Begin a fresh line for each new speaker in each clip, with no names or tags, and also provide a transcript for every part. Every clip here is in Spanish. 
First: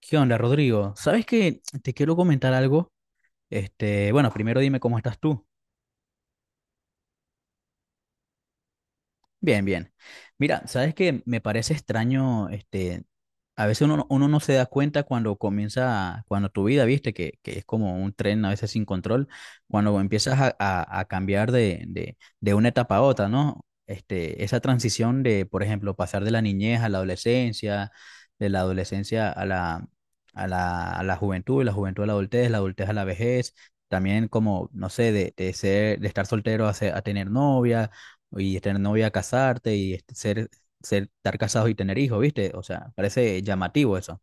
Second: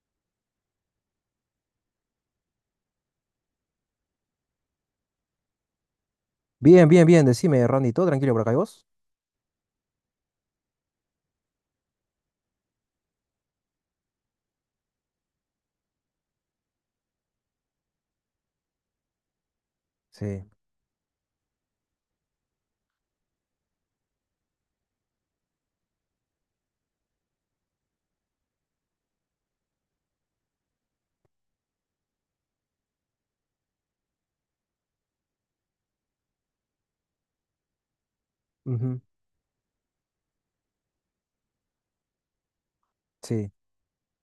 ¿Qué onda, Rodrigo? ¿Sabes qué? Te quiero comentar algo. Bueno, primero dime cómo estás tú.
Bien, bien, bien, decime, Randy, ¿todo tranquilo por acá y vos?
Bien, bien. Mira, sabes que me parece extraño, a veces uno no se da cuenta cuando comienza, cuando tu vida, viste, que es como un tren a veces sin control, cuando empiezas
Sí,
a cambiar de una etapa a otra, ¿no? Esa transición de, por ejemplo, pasar de la niñez a la adolescencia, de la adolescencia a la juventud, de la juventud a la adultez a la vejez, también como, no sé, de estar soltero a tener novia y tener
ujú,
novia, casarte y estar casado y tener hijos, ¿viste? O sea, parece
sí.
llamativo eso.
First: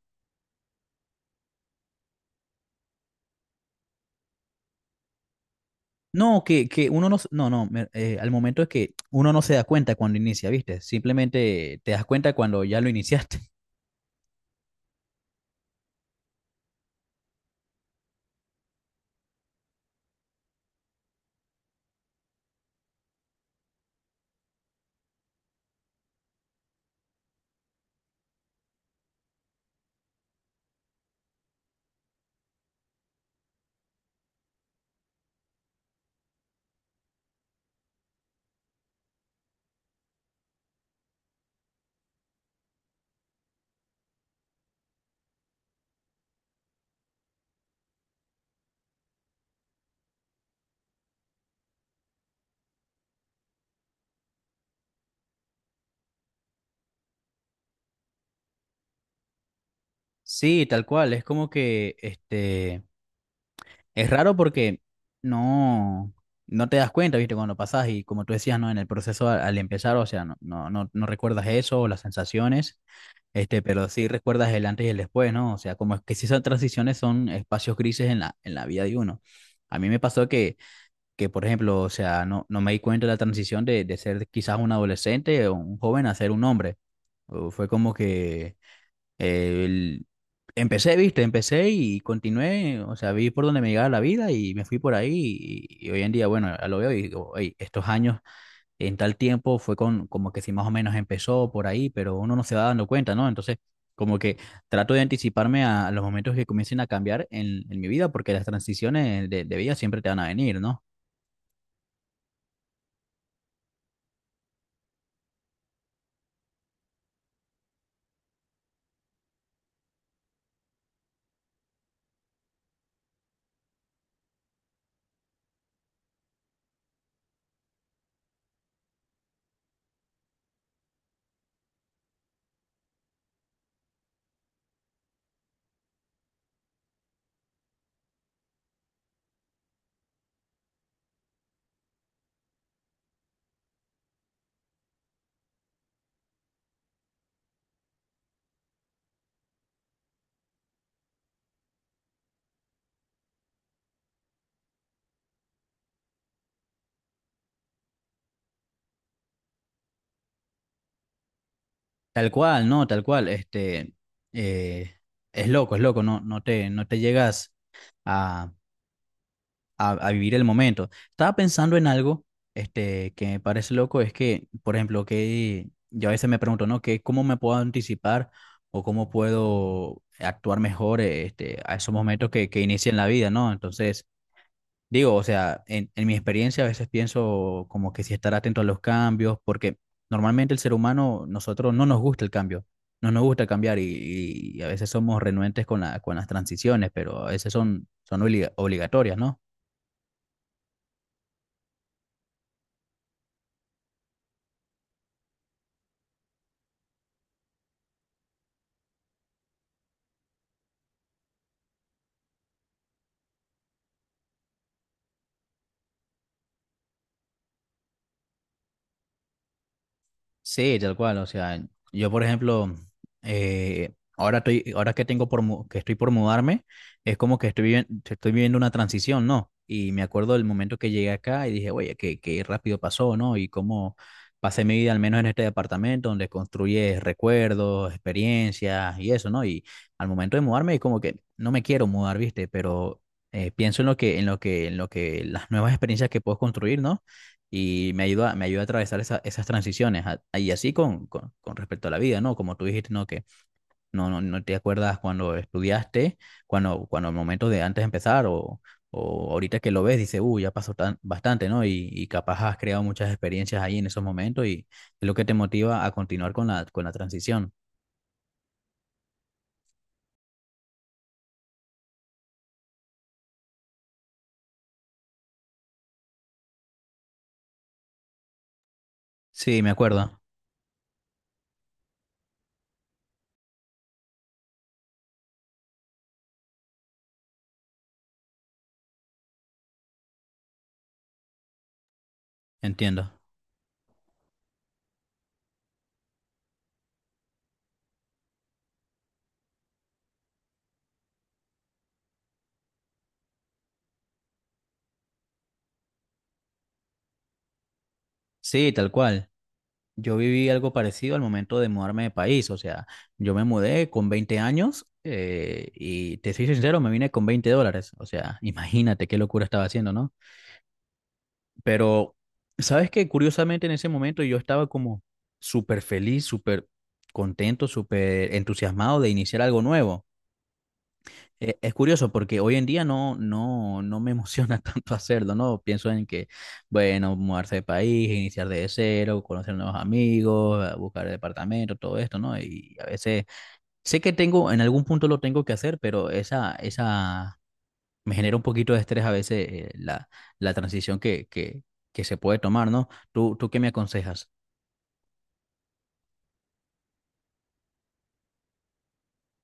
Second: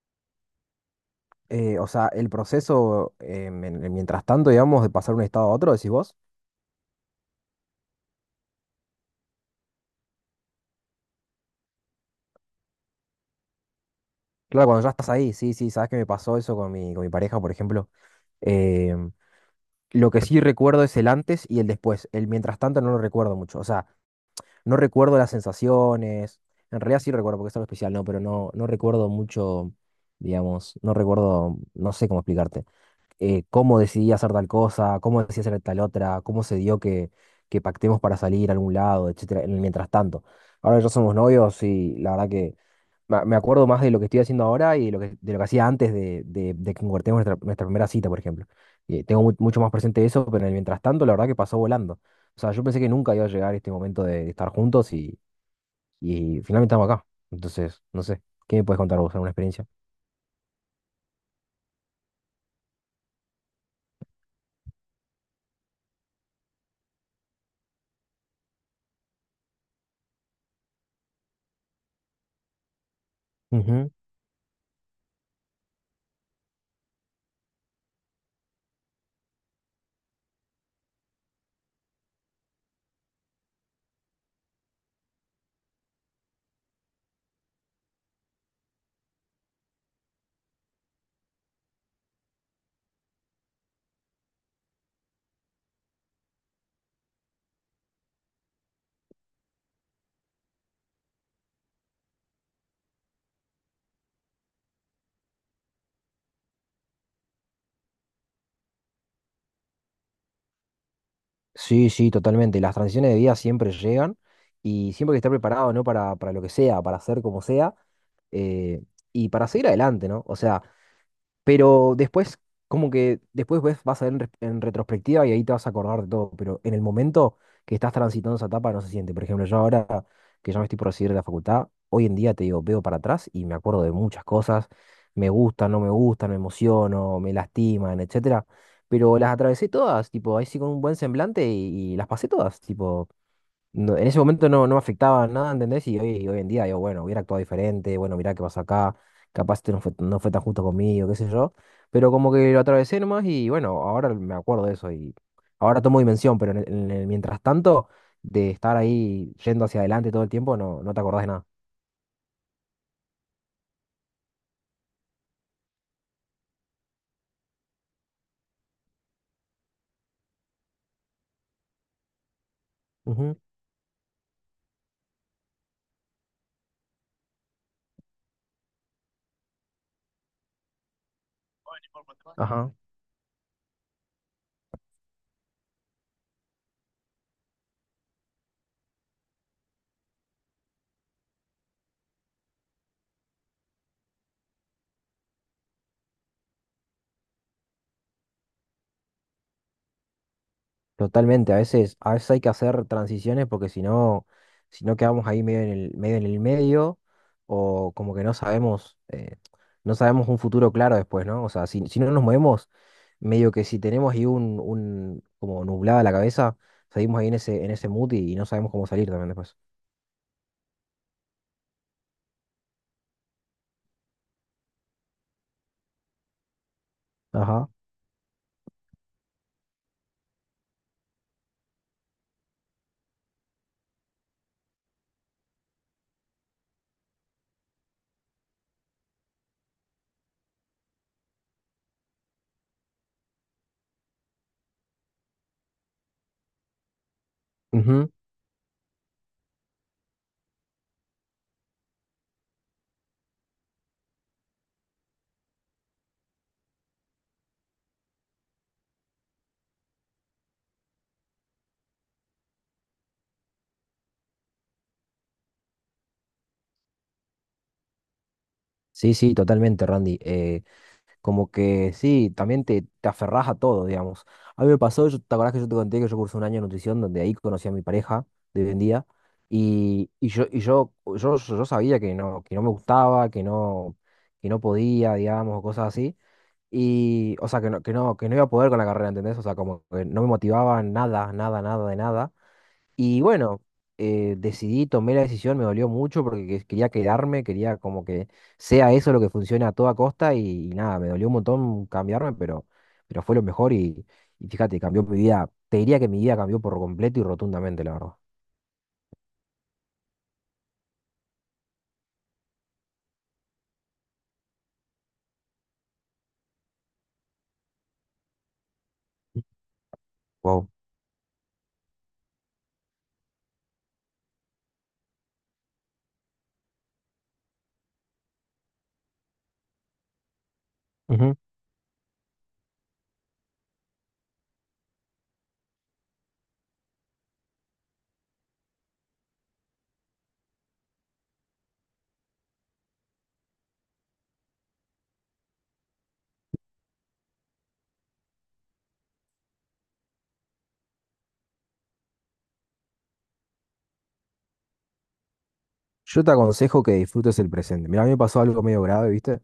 O sea, el proceso, mientras tanto, digamos, de pasar de un estado a otro, decís vos.
No, que uno no, al momento es que uno no se da cuenta cuando inicia, ¿viste? Simplemente te das cuenta cuando ya lo iniciaste.
Claro, cuando ya estás ahí, sí, sí, sabes que me pasó eso con mi pareja, por ejemplo. Em, lo que sí recuerdo es el antes y el después. El mientras tanto no lo recuerdo mucho. O sea, no recuerdo las sensaciones. En realidad sí recuerdo porque es algo especial, ¿no? Pero no, no recuerdo mucho, digamos, no recuerdo, no sé cómo explicarte. Cómo decidí hacer tal cosa, cómo decidí hacer tal otra, cómo se dio que pactemos para salir a algún lado, etcétera, en el mientras tanto. Ahora que ya somos novios y la verdad que me acuerdo más de lo que estoy haciendo ahora y de lo que hacía antes de que concretemos nuestra, nuestra primera cita, por ejemplo. Tengo mucho más presente eso, pero en el mientras tanto, la verdad que pasó volando. O sea, yo pensé que nunca iba a llegar este momento de estar juntos y finalmente estamos acá. Entonces, no sé, ¿qué me puedes contar vos? ¿Alguna experiencia?
Sí, tal cual, es como que, es raro porque no, no te das cuenta, ¿viste? Cuando pasas y como tú decías, ¿no? En el proceso al empezar, o sea, no recuerdas eso, las sensaciones. Pero sí recuerdas el antes y el después, ¿no? O sea, como es que si esas transiciones son espacios grises en la vida de uno. A mí me pasó que por ejemplo, o sea, no me di cuenta de la transición de ser quizás un adolescente o un joven a ser un hombre. O fue como que eh, el- empecé, viste, empecé y continué, o sea, vi por donde me llegaba la vida y me fui por ahí y hoy en día, bueno, ya lo veo y digo: "Ey, estos años en tal tiempo fue con, como que si más o menos empezó por ahí, pero uno no se va dando cuenta, ¿no? Entonces, como que trato de anticiparme a los momentos que comiencen a cambiar en mi vida, porque las transiciones de vida siempre te van a venir, ¿no?
Sí, sí, totalmente. Las transiciones de vida siempre llegan y siempre hay que estar preparado, ¿no? Para lo que sea, para hacer como sea, eh, y para seguir adelante, ¿no? O sea, pero después, como que después ves, vas a ver en retrospectiva y ahí te vas a acordar de todo. Pero en el momento que estás transitando esa etapa no se siente. Por ejemplo, yo ahora que ya me estoy por recibir de la facultad, hoy en día te digo, veo para atrás y me acuerdo de muchas cosas. Me gustan, no me gustan, me emociono, me lastiman, etcétera. Pero las atravesé todas, tipo, ahí sí con un buen semblante y las pasé todas. Tipo, en ese momento no, no me afectaba nada, ¿entendés? Y hoy en día yo, bueno, hubiera actuado diferente, bueno, mirá qué pasa acá, capaz este no fue, no fue tan justo conmigo, qué sé yo, pero como que lo atravesé nomás y bueno, ahora me acuerdo de eso y ahora tomo dimensión, pero en el mientras tanto, de estar ahí yendo hacia adelante todo el tiempo, no, no te acordás de nada.
Tal cual, ¿no? Tal cual. Este, eh, es loco, es loco, no te llegas a a vivir el momento. Estaba pensando en algo que me
Ujú,
parece loco, es que, por ejemplo, que yo a veces me pregunto, ¿no? Que, ¿cómo me puedo anticipar o cómo puedo actuar mejor a esos momentos que
ajá.
inician la vida, ¿no? Entonces, digo, o sea, en mi experiencia a veces pienso como que si estar atento a los cambios, porque normalmente el ser humano, nosotros no nos gusta el cambio. No nos gusta cambiar y a veces somos renuentes con con las transiciones, pero a veces son obligatorias, ¿no?
Totalmente, a veces hay que hacer transiciones porque si no, si no quedamos ahí medio en el, medio en el medio, o como que no sabemos, no sabemos un futuro claro después, ¿no? O sea, si, si no nos movemos, medio que si tenemos ahí un como nublada la cabeza, seguimos ahí en ese mood y no sabemos cómo salir también después.
Sí, tal cual. O sea, yo, por ejemplo, ahora estoy, ahora que estoy por mudarme, es como que estoy
Ajá.
viviendo, estoy viviendo una transición, ¿no? Y me acuerdo del momento que llegué acá y dije: oye, qué rápido pasó, ¿no? Y cómo pasé mi vida, al menos en este departamento, donde construyes recuerdos, experiencias y eso, ¿no? Y al momento de mudarme, es como que no me quiero mudar, ¿viste? Pero pienso en lo que, en lo que las nuevas experiencias que puedo construir, ¿no? y me
Ujú.
ayuda, me ayuda a atravesar esas transiciones y así con, con respecto a la vida, ¿no? Como tú dijiste, ¿no? Que no te acuerdas cuando estudiaste, cuando el momento de antes de empezar o ahorita que lo ves, dices: uy, ya pasó tan, bastante, ¿no? Y capaz has creado muchas experiencias ahí en esos momentos y es lo que te motiva a continuar con la transición.
Sí, sí, totalmente, Randy. Como que sí, también te aferrás a todo, digamos. A mí me pasó, yo, ¿te acordás que yo te conté que yo cursé un año de nutrición donde ahí conocí a mi pareja de hoy en día?
Sí, me acuerdo.
Y yo, yo sabía que no me gustaba, que no podía, digamos, o cosas así. Y, o sea, que no, que no, que no iba a poder con la carrera, ¿entendés? O sea, como que no me motivaba nada, nada, nada de nada.
Entiendo.
Y bueno, decidí, tomé la decisión, me dolió mucho porque quería quedarme, quería como que sea eso lo que funcione a toda costa y nada, me dolió un montón cambiarme, pero fue lo mejor y fíjate, cambió mi vida. Te diría que mi vida cambió por completo y rotundamente, la verdad.
Sí, tal cual. Yo viví algo parecido al momento de mudarme de país, o sea, yo me mudé con 20 años y te soy sincero, me vine con $20, o sea, imagínate qué locura estaba haciendo, ¿no?
Wow.
Pero, ¿sabes qué? Curiosamente en ese momento yo estaba como súper feliz, súper contento, súper entusiasmado de iniciar algo nuevo.
Ujú.
Es curioso porque hoy en día no me emociona tanto hacerlo, ¿no? Pienso en que, bueno, mudarse de país, iniciar de cero, conocer nuevos amigos, buscar departamento, todo esto, ¿no? Y a veces sé que tengo, en algún punto lo tengo que hacer, pero me genera un poquito de estrés a veces la transición que se puede tomar, ¿no? ¿Tú qué me aconsejas?
Yo te aconsejo que disfrutes el presente. Mira, a mí me pasó algo medio grave, ¿viste?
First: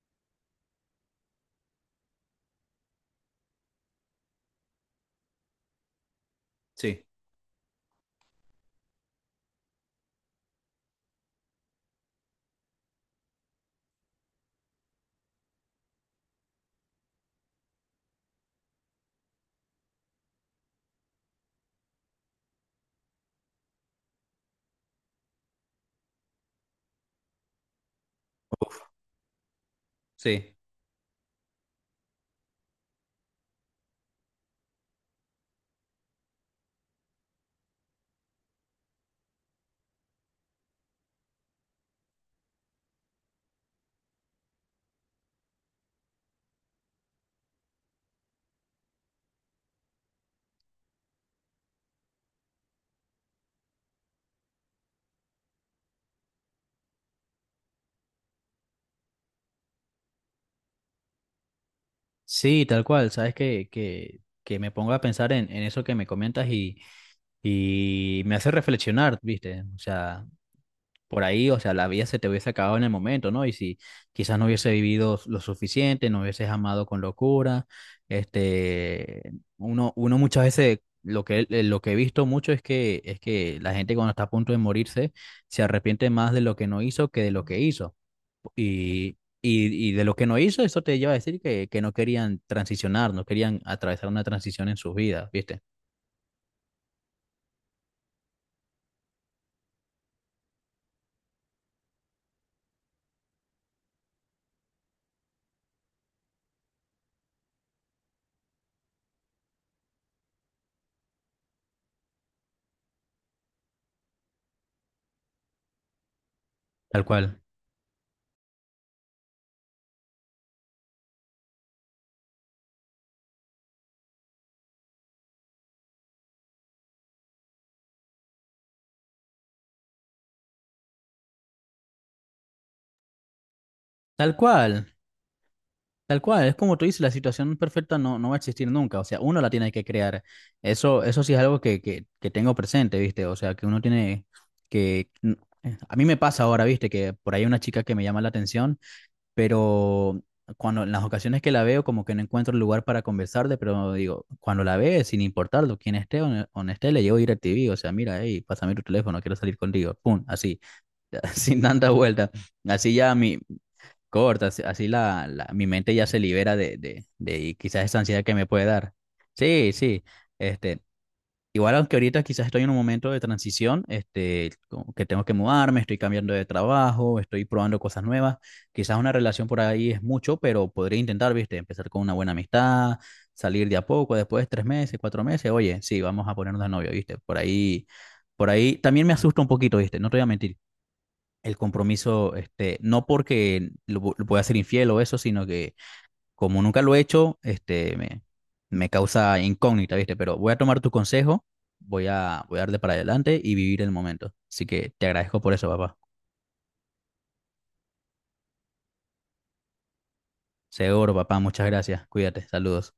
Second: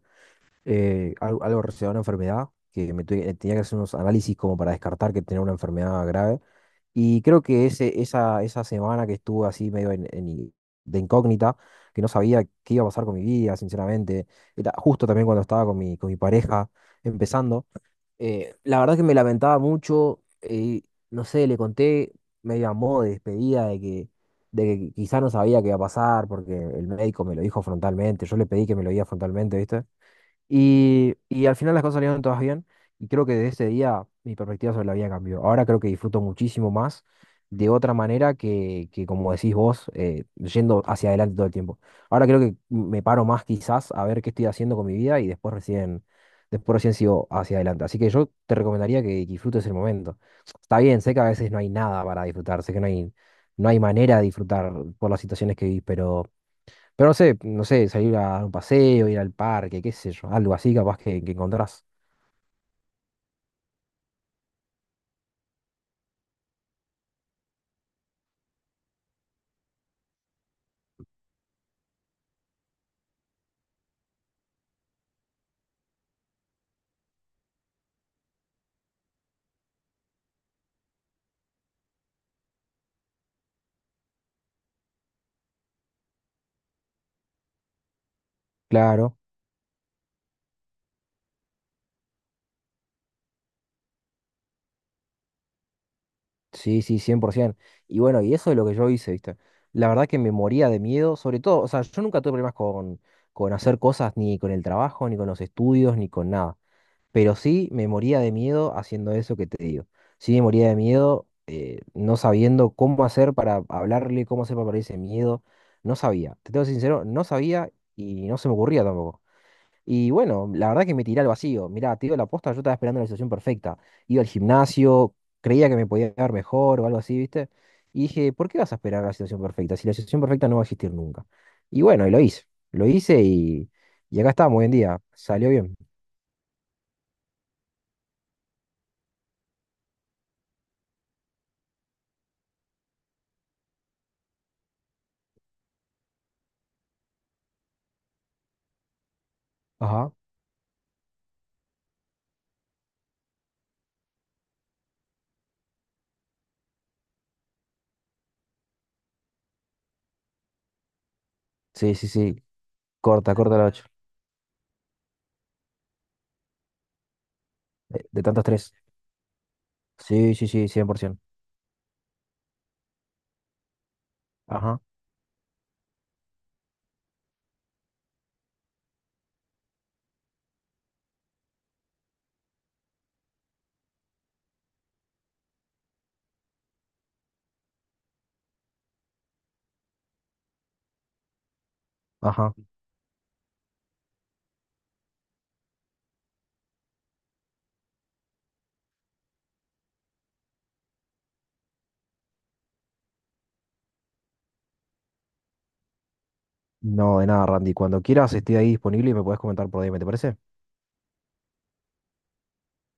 Algo relacionado a una enfermedad, que tenía que hacer unos análisis como para descartar que tenía una enfermedad grave.
Sí,
Y creo que ese, esa semana que estuve así en de incógnita, que no sabía qué iba a pasar con mi vida, sinceramente, era justo también cuando estaba con mi pareja empezando, la verdad que me lamentaba mucho, no sé, le conté medio a modo de despedida de que quizá no sabía qué iba a pasar porque el médico me lo dijo frontalmente, yo le pedí que me lo diga frontalmente, ¿viste?
sí.
Y al final las cosas salieron todas bien y creo que desde ese día mi perspectiva sobre la vida cambió. Ahora creo que disfruto muchísimo más de otra manera que como decís vos, yendo hacia adelante todo el tiempo. Ahora creo que me paro más quizás a ver qué estoy haciendo con mi vida y después recién sigo hacia adelante. Así que yo te recomendaría que disfrutes el momento. Está bien, sé que a veces no hay nada para disfrutar, sé que no hay, no hay manera de disfrutar por las situaciones que vivís, pero... pero no sé, no sé, salir a dar un paseo, ir al parque, qué sé yo, algo así capaz que encontrás.
Sí, tal cual, sabes que me pongo a pensar en eso que me comentas . Y me hace reflexionar, ¿viste? O sea, por ahí, o sea, la vida se te hubiese acabado en el momento, ¿no? Y si quizás no hubiese vivido lo suficiente, no hubieses amado con locura, este, uno muchas veces, lo que he visto mucho es que la gente cuando está a punto de morirse se arrepiente más de lo que no hizo que de lo que hizo. Y,
Claro,
y, y de lo que no hizo, eso te lleva a decir que no querían transicionar, no querían atravesar una transición en sus vidas, ¿viste?
sí, sí, 100%. Y bueno, y eso es lo que yo hice, ¿viste? La verdad que me moría de miedo, sobre todo, o sea, yo nunca tuve problemas con hacer cosas, ni con el trabajo, ni con los estudios, ni con nada. Pero sí me moría de miedo haciendo eso que te digo. Sí me moría de miedo, no sabiendo cómo hacer para hablarle, cómo hacer para perder ese miedo. No sabía, te tengo que ser
Tal
sincero, no
cual.
sabía y no se me ocurría tampoco. Y bueno, la verdad que me tiré al vacío. Mirá, te digo la posta, yo estaba esperando la situación perfecta. Iba al gimnasio, creía que me podía dar mejor o algo así, ¿viste? Y dije, ¿por qué vas a esperar la situación perfecta? Si la situación perfecta no va a existir nunca. Y bueno, y lo hice. Lo hice y acá
Tal
estamos hoy en
cual.
día. Salió bien.
Tal cual, es como tú dices, la situación perfecta no, no va a existir nunca, o sea, uno la tiene que crear. Eso sí es algo que tengo presente, ¿viste? O sea, que uno tiene que. A mí me pasa ahora, ¿viste? Que por ahí hay una chica que me llama la atención,
Ajá.
pero cuando en las ocasiones que la veo como que no encuentro el lugar para conversarle, pero digo, cuando la ve, sin importarlo, quién esté o no esté, le llevo DirecTV, o sea, mira, hey, pásame tu teléfono, quiero salir contigo, pum, así, sin tanta
Sí, sí,
vuelta.
sí.
Así ya
Corta,
mi,
corta la ocho.
corta, así así mi mente ya se libera de quizás esa
De
ansiedad que
tanto
me puede
estrés.
dar. Sí, sí.
Sí, sí, sí,
Este,
100%.
igual aunque ahorita quizás estoy en un momento de transición,
Ajá,
como que tengo que mudarme, estoy cambiando de trabajo, estoy probando cosas nuevas. Quizás una relación por ahí es mucho, pero podría intentar, viste, empezar con una buena amistad, salir de a poco, después 3 meses, 4 meses, oye, sí, vamos a ponernos de novio, viste, por ahí también me asusta un poquito, viste, no te voy a mentir el compromiso,
ajá.
no porque lo voy a ser infiel o eso, sino que como nunca lo he hecho, me causa incógnita, ¿viste? Pero voy a tomar tu consejo, voy a darle para adelante y vivir el momento. Así que te agradezco por eso, papá.
No, de nada, Randy. Cuando quieras, estoy ahí disponible y me podés comentar por DM, ¿te parece?
Seguro, papá, muchas gracias. Cuídate, saludos.